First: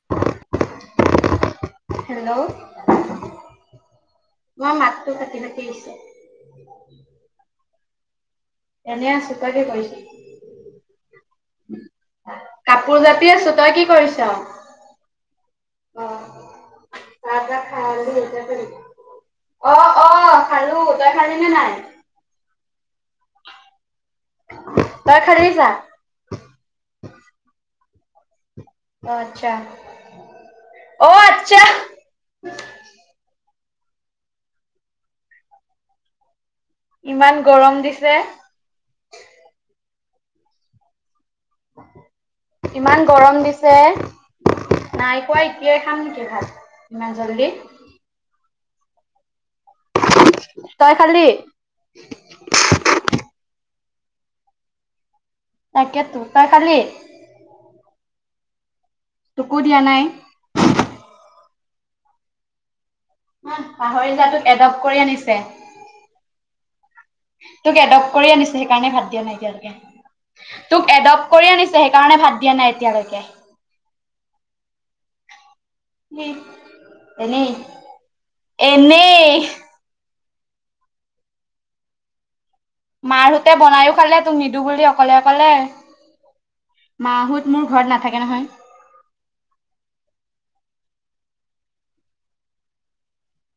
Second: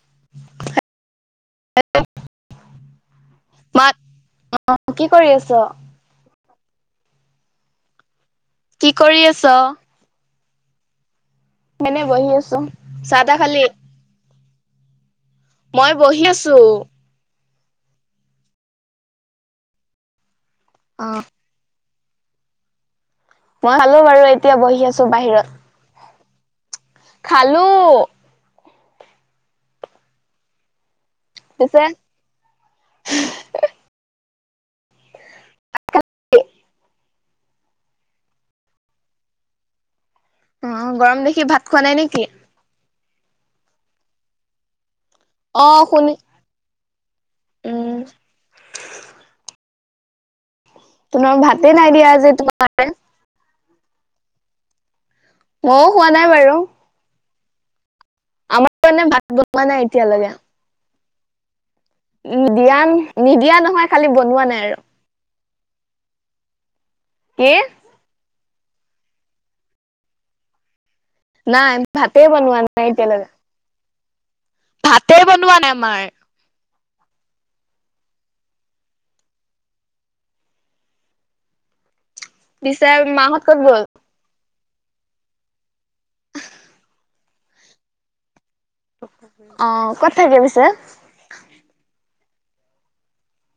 [unintelligible] Hello মাত মোৰ কি মাতটো কৰি ফাটি আছ? ফাটি আহিছে। [unintelligible] কি এনে কৰি আছোঁ আছ? তই কি কৰিছ। এনেই বহি আছোঁ কাপোৰ চাহ জাপি তাহ আছো খালি। তই কি কৰিছ? মই অ বহি আছোঁ। চাহ তাহ অ অ খালো তই অ', খালি নে নাই? মই খালো বাৰু এতিয়া বহি আছো তই খালি চাহ? বাহিৰত [unintelligible] খালো। আচ্ছা। অ আচ্ছা তইযে ইমান গৰম দিছে অ গৰম দেখি ভাত খোৱা নাই নেকি? ইমান গৰম দিছে। নাই পোৱা এতিয়াই অ', খাম শুনি নেকি ভাত ইমান জল্দি উম, [inaudible] তোমাৰ ভাতে নাই দিয়া যে তো মাই ময়ো তাকে খোৱা তো নাই চাহ বাৰু। খালি আমাৰ কাৰণে ভাত তোকো বানোৱা দিয়া নাই এতিয়ালৈকে নিদিয়া নিদিয়া নহয় খালি পাহৰি যা তোক বনোৱা নাই এডপ্ট আৰু কৰি আনিছে। কি? তোক এডপট কৰি আনিছে সেইকাৰণে ভাত দিয়া নাই এতিয়ালৈকে তোক। এডপ্ট কৰি আনিছে নাই সেইকাৰণে ভাতে ভাত দিয়া বনোৱা নাই এতিয়ালৈকে ভাত ভাতে বনোৱা নাই আমাৰ। এনেই এনেই। পিছে মাৰ মাহঁত হতে ক'ত গ'ল? বনাইো খালে তুমি। নিদু বুলি অকলে অকলে মা হত মোৰ ঘৰত নাথাকে নহয়। অ কত থাকে পিছে?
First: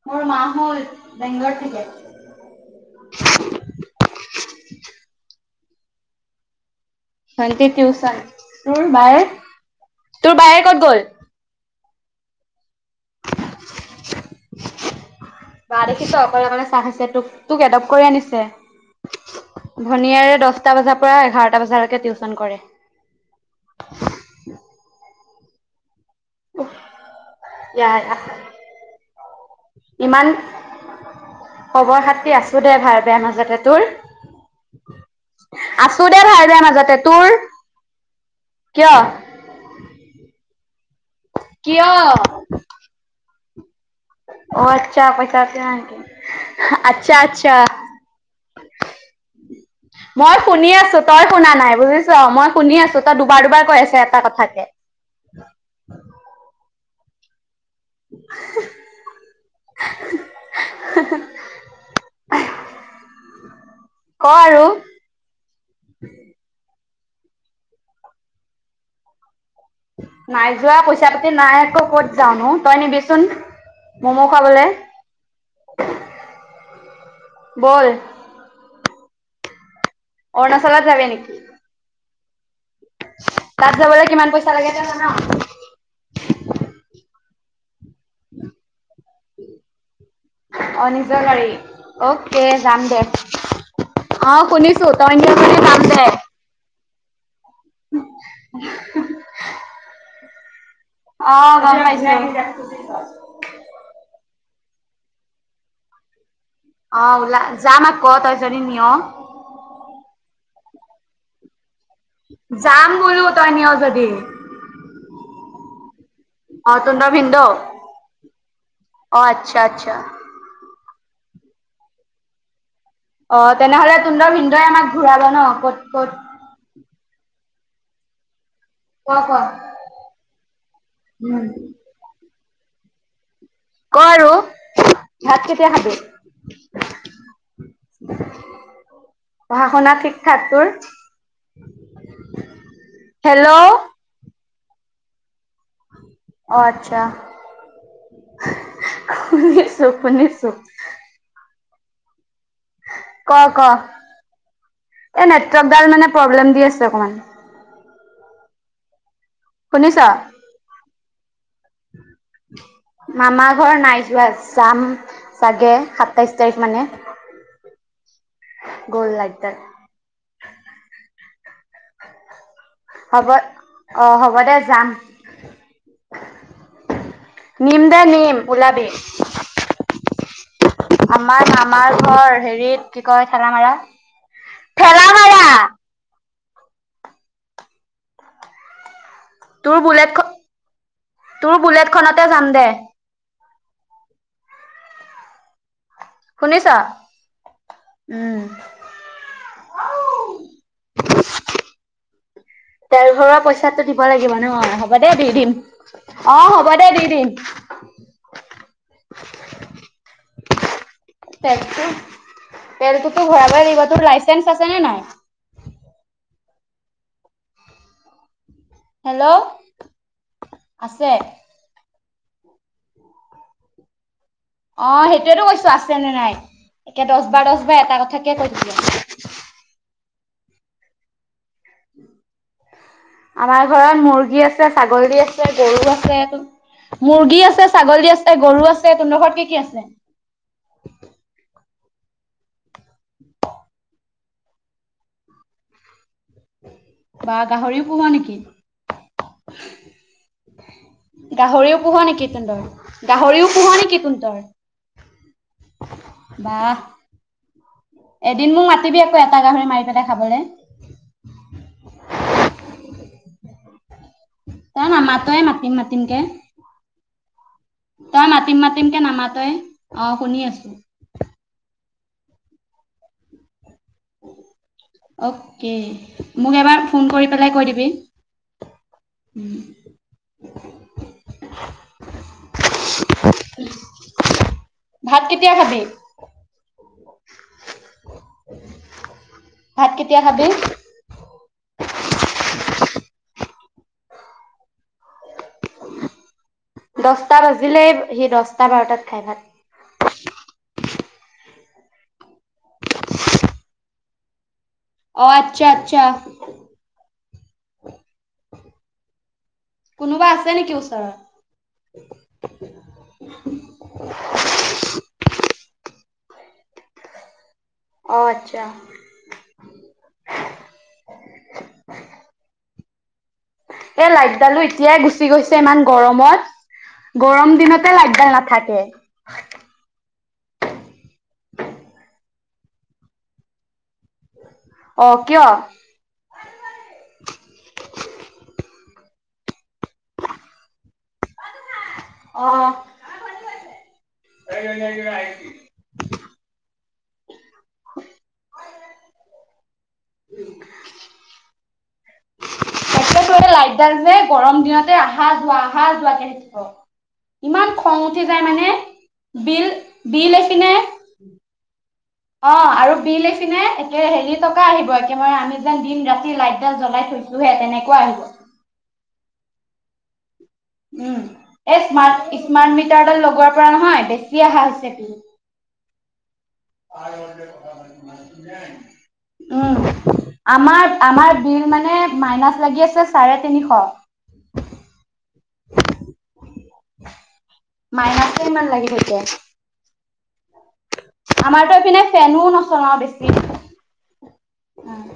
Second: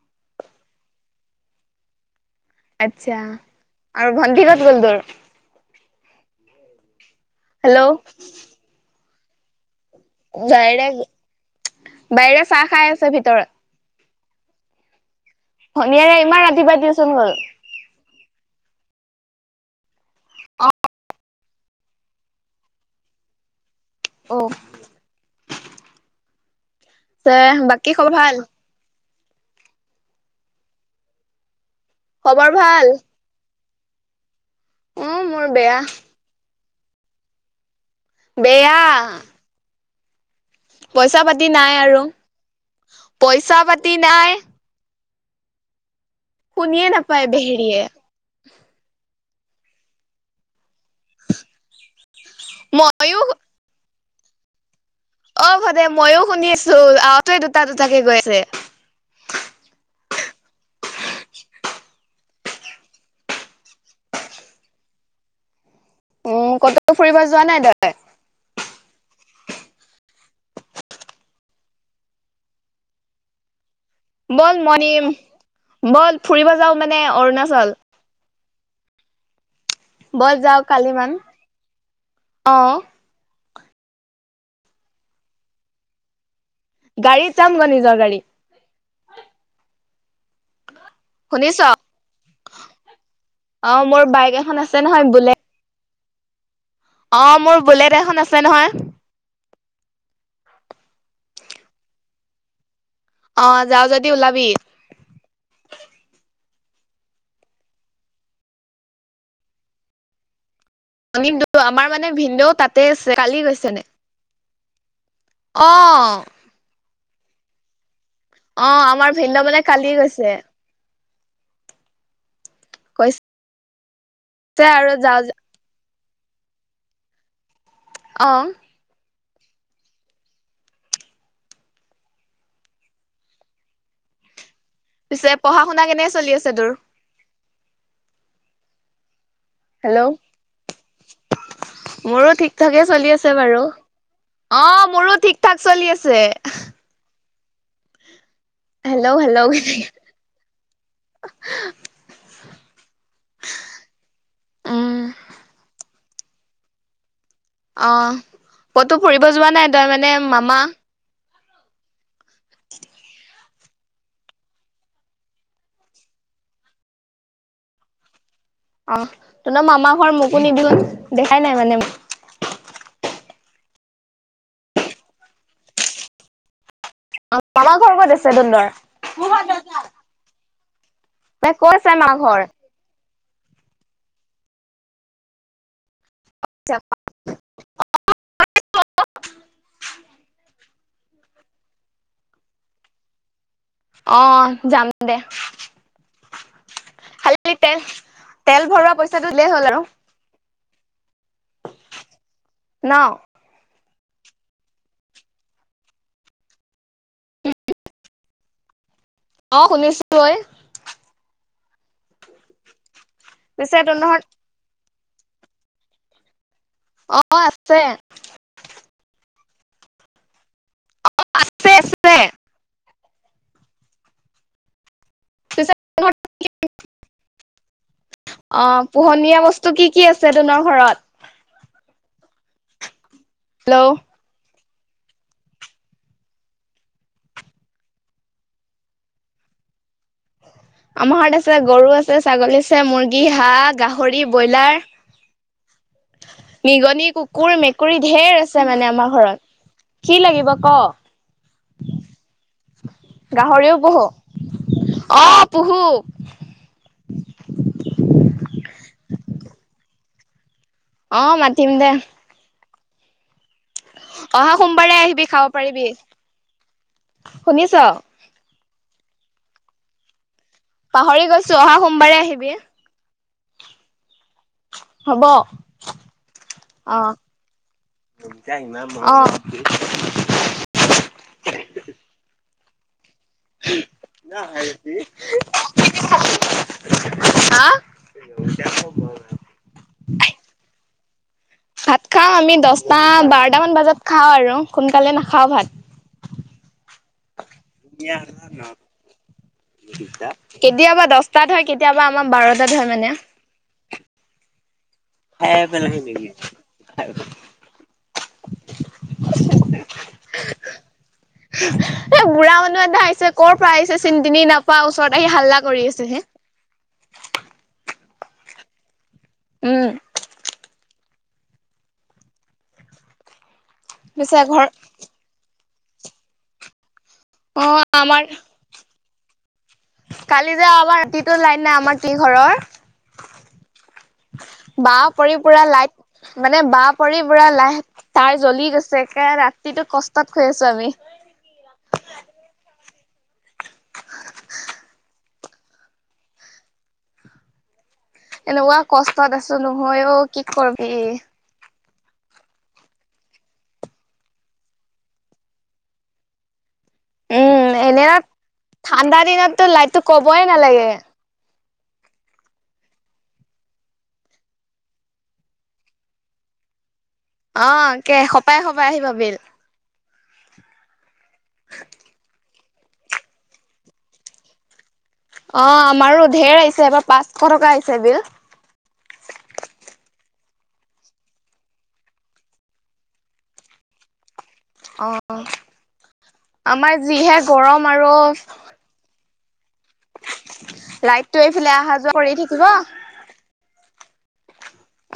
মোৰ মা হ'ল বেংগলৰ থাকে। আচ্ছা আৰু ভণ্টি হত কত গ'ল তোৰ। ভণ্টি হেল্ল' টিউচন তোৰ বাই তোৰ বাইৰে ক'ত গল? বাইৰে চাহ খাই আছে ভিতৰত। বা দেখিছ ভনীয়েৰে ইমান অকলে অকলে ৰাতিপুৱাই চাহ খাইছে টিউচন তোক গ'ল। তোক এডপট কৰি আনিছে। ভনিয়াৰে অ দছটা বজাৰ পৰা এঘাৰটা বজালৈকে টিউচন কৰে। অ পিছে বাকী ইয়াৰ খবৰ ভাল? ইমান খবৰ খাতি আছো দে ভাল বেয়া মাজতে। তোৰ উম মোৰ বেয়া। আছো দে ভাল বেয়া মাজতে তোৰ বেয়া কিয়? পইচা পাতি নাই কিয়? আৰু পইচা পাতি নাই। অ আচ্ছা পইচা চইছা ছেক শুনিয়ে আচ্ছা নাপায় আচ্ছা। বেহেৰিয়ে। মই শুনি আছো। তই শুনা নাই বুজিছ মই শুনি আছো তই মইয়ো দুবাৰ দুবাৰ কৈ আছ এটা কথাকে। অ ভদে মইও শুনি আছো আতে দুটা দুটাকে গৈ আছে। [unintelligible] ক আৰু কত ফুৰিব যোৱা নাই তই। নাই যোৱা পইচা পাতি নাই আকৌ কত যাওনো তই নিবিচোন। ম'ম' বল খাবলে মই নিম বল ফুৰিব যাওঁ মানে অৰুণাচল ব'ল বল যাও অৰুণাচলত কালি যাবি মানে নেকি? অ তাত যাবলৈ কিমান পইচা লাগে তই জান। গাড়ীত চাম গ নিজৰ গাড়ী উম অ নিজৰ গাড়ী শুনিছ? অ'কে যাম দে। অ মোৰ বাইক অ এখন আছে শুনিছো নহয় তই নিয় বুলেট। যদি যাম দে। অ মোৰ বুলেট এখন আছে নহয়। অ গম পাইছো। অ যাওঁ যদি ওলাবি। অ ওলা যাম অ তই যদি নিয়। আমাৰ মানে ভিনন্দেও তাতে যাম আছে বোলো কালি তই নিয় গৈছে নে। যদি। অ অ তুন্দৰ ভিনদেউ অ আমাৰ অ ভিনদেউ আচ্ছা মানে আচ্ছা। কালি গৈছে। কৈছে অ তেনেহলে তুহঁতৰ ভিনদেউ আৰু আমাক যাও ঘূৰাব ন ক'ত ক'ত? অ ক হয় উম। ক আৰু পিছে ভাত পঢ়া কেতিয়া শুনা খাবি? কেনেক চলি আছে তোৰ। পঢ়া শুনা হেল্ল' ঠিকঠাক তোৰ। মোৰো ঠিক ঠাকে চলি আছে হেল্ল' বাৰু অ অ মোৰো ঠিক ঠাক চলি আছে। অ আচ্ছা। Hello hello. শুনিছো শুনিছো। ক ক উম এই নেটৱৰ্কডাল মানে প্ৰব্লেম দি আছে অকমান। আহ কইতো ফুৰিব যোৱা নাই তই শুনিছ? মানে মামা [unintelligible] মামাৰ ঘৰ নাই যোৱা যাম চাগে সাতাইশ তাৰিখ মানে [unintelligible] অ গ'ল লাইটডাল। তুন মামাৰ ঘৰ মোকো নিবি ক দেখাই নাই মানে হ'ব অ হ'ব দে যাম। মামাৰ নিম ঘৰ দা ক'ত আছে নিম তহঁতৰ ওলাবি। আমাৰ তাই ক'ত আছে মামাৰ ঘৰ হেৰিত কয় ঠেলা মাৰা ঠেলা মাৰা। [unintelligible] তোৰ বুলেট তোৰ বুলেটখনতে যাম দে। অ যাম দে। শুনিছ খালি তেল উম তেল ভৰোৱা পইচাটো দিলেই হ'ল আৰু [unintelligible] ন তেল ভৰোৱা পইচাটো দিব। লাগিব ন হ'ব দে দি দিম অ হ'ব দে দি দিম। অ শুনিছো ঐ। তেল তেলটোতো ভৰাবই পিছে লাগিব তোৰ তহঁতৰ লাইচেন্ঞ্চ আছে নে নাই। অ আছে। হেল্ল' আছে। আছে আছে। অ সেইটোয়টো কৈছো পিছে আছে নে নাই একে দহ বাৰ দহ বাৰ এটা কথাকে কৈ অ থাকিবি পোহনীয়া বস্তু কি কি আছে তহতৰ ঘৰত। আমাৰ হেল্ল' ঘৰত মুৰ্গী আছে। আছে ছাগলী আছে গৰু আছে। মুৰ্গী আছে ছাগলী আছে গৰু আছে তোহতৰ ঘৰত কি কি আছে। আমাৰ ঘৰত আছে গৰু আছে ছাগলী আছে মুৰ্গী হাঁহ গাহৰি ব্ৰইলাৰ। [unintelligible] নিগনি বা কুকুৰ গাহৰিও মেকুৰী পোহ নেকি? ঢেৰ আছে মানে আমাৰ ঘৰত কি লাগিব ক গাহৰিও পোহ নেকি তন তৰ গাহৰিও পোহ নেকি তন তৰ। পূহো। এদিন মোক মাতিবি আকৌ এটা গাহৰি মাৰি পেলাই খাবলৈ। অ মাতিমদে। তই সোমবাৰে আহিবি নামাতয়ে খাব মাতিম পাৰিবি মাতিমকে শুনিছ তই মাতিম ম তিমকে নামাতই অ শুনি আছো। পাহৰি গৈছো অহা সোমবাৰে আহিবি হ'ব অ অকে মোক এবাৰ ফোন কৰি পেলাই কৈ দিবি। অঁ না হেৰি ভাত কেতিয়া খাবি? হা ভাত কেতিয়া খাবি? ভাত খাওঁ আমি দহটা বাৰটামান বজাত খাওঁ আৰু সোনকালে নাখাওঁ ভাত। [inaudible] দহটা বাজিলেই সি দহটা বাৰটাত খাই ভাত। কেতিয়াবা দহটাত হয় কেতিয়াবা আমাৰ বাৰটাত হয় মানে। অ আচ্ছা আচ্ছা কোনোবা আছে নেকি ওচৰত? এ বুঢ়া মানুহ এটা আহিছে কৰ পৰা আহিছে চিনি তিনি নাপাওঁ ওচৰত আহি হাল্লা কৰি আছে হে- অ আচ্ছা। উম [inaudible] এ পিছে লাইভডালো ঘৰ এতিয়াই গুচি গৈছে ইমান গৰমত গৰম অ দিনতে আমাৰ লাগডাল নাথাকে। কালি যাবাৰ ৰাতিটো লাইন নাই আমাৰ কি ঘৰৰ বাহ অ পৰি কিয়? পুৰা লাইট মানে বাহ পৰি পুৰা লাই তাৰ জ্বলি গৈছ- চকে ৰাতিটো কষ্টত খৈ আছো আমি অ। এনেকুৱা কষ্টত আছো নহয়ও কি কৰিবি লাইটদাল যে গৰম দিনতে আহা যোৱা আহা যোৱা কে থাকিব। উম ইমান খং এনে উঠি যায় মানে ঠাণ্ডা দিনততো বিল লাইটটো বিল কবই এইখিনে নালাগে অ আৰু বিল এইফিনে একে হেৰি টকা আহিব একেবাৰে আমি যেন দিন ৰাতি লাইটডাল জ্বলাই থৈ- অ কে সপাই সপাই আহি বিল। উম এ স্মাৰ্ট স্মাৰ্ট মিটাৰডাল লগোৱাৰ পৰা নহয় বেছি অহা হৈছে কি? অ আমাৰো। ধেৰ আহিছে এবাৰ পাঁচশ টকা আহিছে উম বিল আমাৰ আমাৰ বিল মানে মাইনাছ লাগি আছে চাৰে তিনিশ। অ আমাৰ যিহে গৰম আৰু মাইনাচে ইমান লাগি থাকে, লাইটটো এইফালে আমাৰতো অহা এইপিনে যোৱা কৰি ফেনো থাকিব নচলাও বেছি।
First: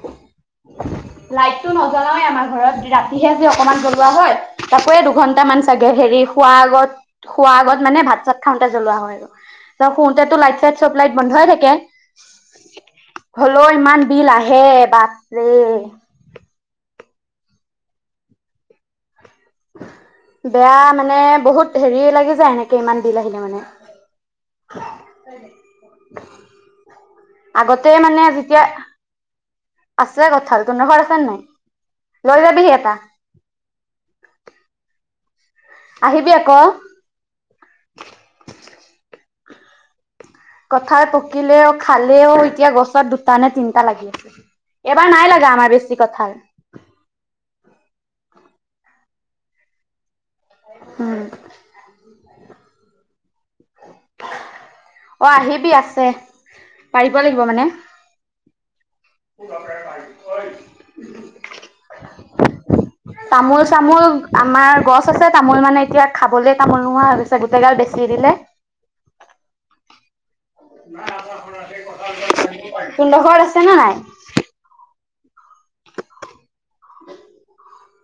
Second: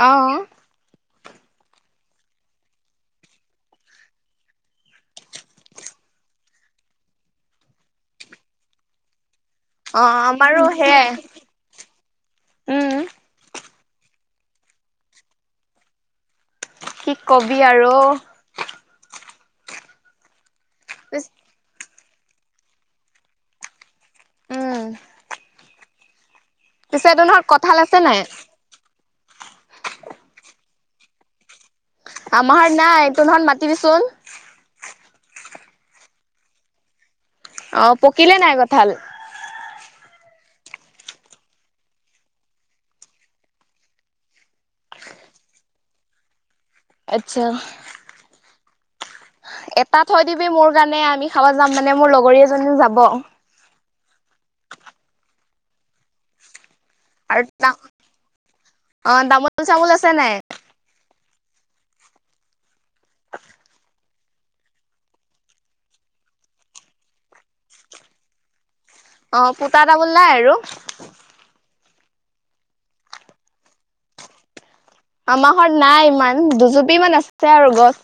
অহ লাইটটো নজলাওে আমাৰ ঘৰত ৰাতিহে যে অকনমান জ্বলোৱা হয় তাকোয়ে দুঘন্ট মান চাগে হেৰি খোৱা আগত- খোৱাৰ আগত মানে ভাত চাত খাওঁতে জ্বলোৱা হয় আৰু। ত অ শুতেতো লাইট আমাৰো চাইট চব সেয়াই লাইট বন্ধই থাকে। উম হল- ত ইমান বিল আহে বাপৰে কি কবি আৰু বেয়া মানে বহুত হেৰি লাগি যায় এনেকে ইমান বিল আহিলে মানে। উম পিছে তোৰহত কঁঠাল আগতে আছে নাই মানে যেতিয়া আছে কঁঠাল। তহতৰ ঘৰত আছে নাই? লৈ আমাহাৰ যাবিহি এটা নাই। তোহতত মাতিবি চোন। আহিবি আক অ পকিলে নাই কঁঠাল? কঁঠাল পকিলেও খালেও এতিয়া গছত দুটা নে তিনটা লাগি আছে। এবাৰ নাই লাগা আমাৰ বেছি কঁঠাল। আচ্ছা। এটা থৈ দিবি মোৰ কাৰণে উম আমি খাব যাম মানে মোৰ লগৰী এজনী যাব। অ আহিবি আছে। পাৰিব লাগিব আৰু মানে তা অ তামোল চামোল আছে নাই? তামোল চামোল আমাৰ গছ আছে তামোল মানে এতিয়া খাবলে তামোল নোহোৱা হৈ গৈছে গোটেই গাল বেচি দিলে। অ পুতা তামোল নাই আৰু? তোড ঘৰত আছে না নাই? আমাৰ ঘৰত নাই ইমান দুজুপি ইমান আছে আৰু গছ।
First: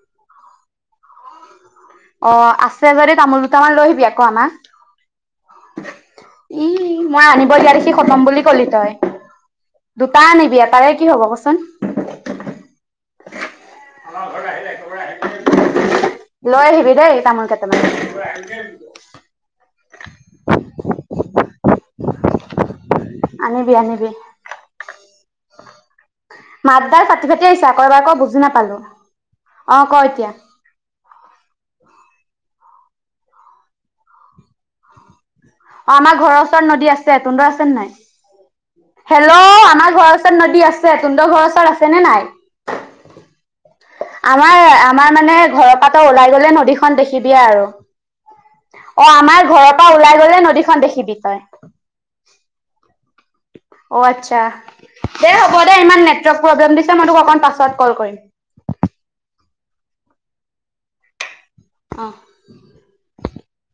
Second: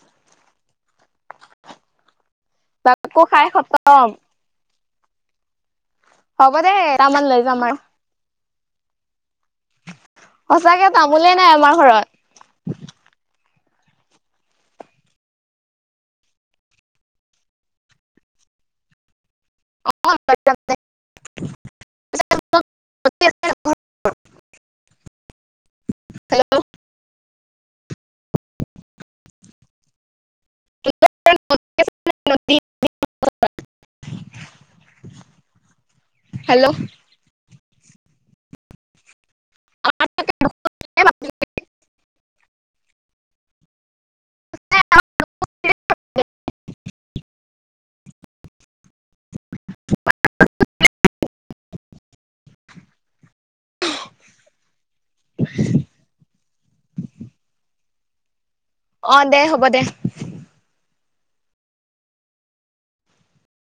অ আছে যদি তাকো তামোল খাই দুটামান লৈ আহিবি খতম আকৌ আমাক। হ'ব দে উম এটামান মই লৈ আনিব যাম দিয়া আৰু দেখি খতম বুলি কলি তই। দুটা আনিবি সঁচাকে এতাৰে কি হব তামোলে নাই কচোন? আমাৰ ঘৰত আমাৰ ঘৰতে আহিলে একব আহিল। লৈ আহিবি দেই তামোল কেইটামান। অ। [unintelligible] আনিবি আনিবি। মাতদাৰ প ভাতি আহিছা আকৌ এবাৰ ক বুজি নাপালো অ ক এতিয়া। [unintelligible] অ আমাৰ ঘৰৰ ওচৰত হেল্ল' নদী আছে তুহতৰ আছে নে নাই? আমাৰ ঘৰৰ ওচৰত নদী আছে তুহতৰ ঘৰৰ ওচৰত আছে নে নাই? আমাৰ আমাৰ মানে ঘৰৰ পাতৰ ওলাই গলে নদীখন দেখিবিয়ে আৰু। অ আমাৰ ঘৰৰ পৰা ওলাই গলে নদীখন দেখিবি তই। অ আচ্ছা দে হ'ব দে ইমান ন প্ৰ্লেম দিছে মই তোক অকণ পাছত কল কৰিম। অ দে হ'ব দে। অ। [inaudible]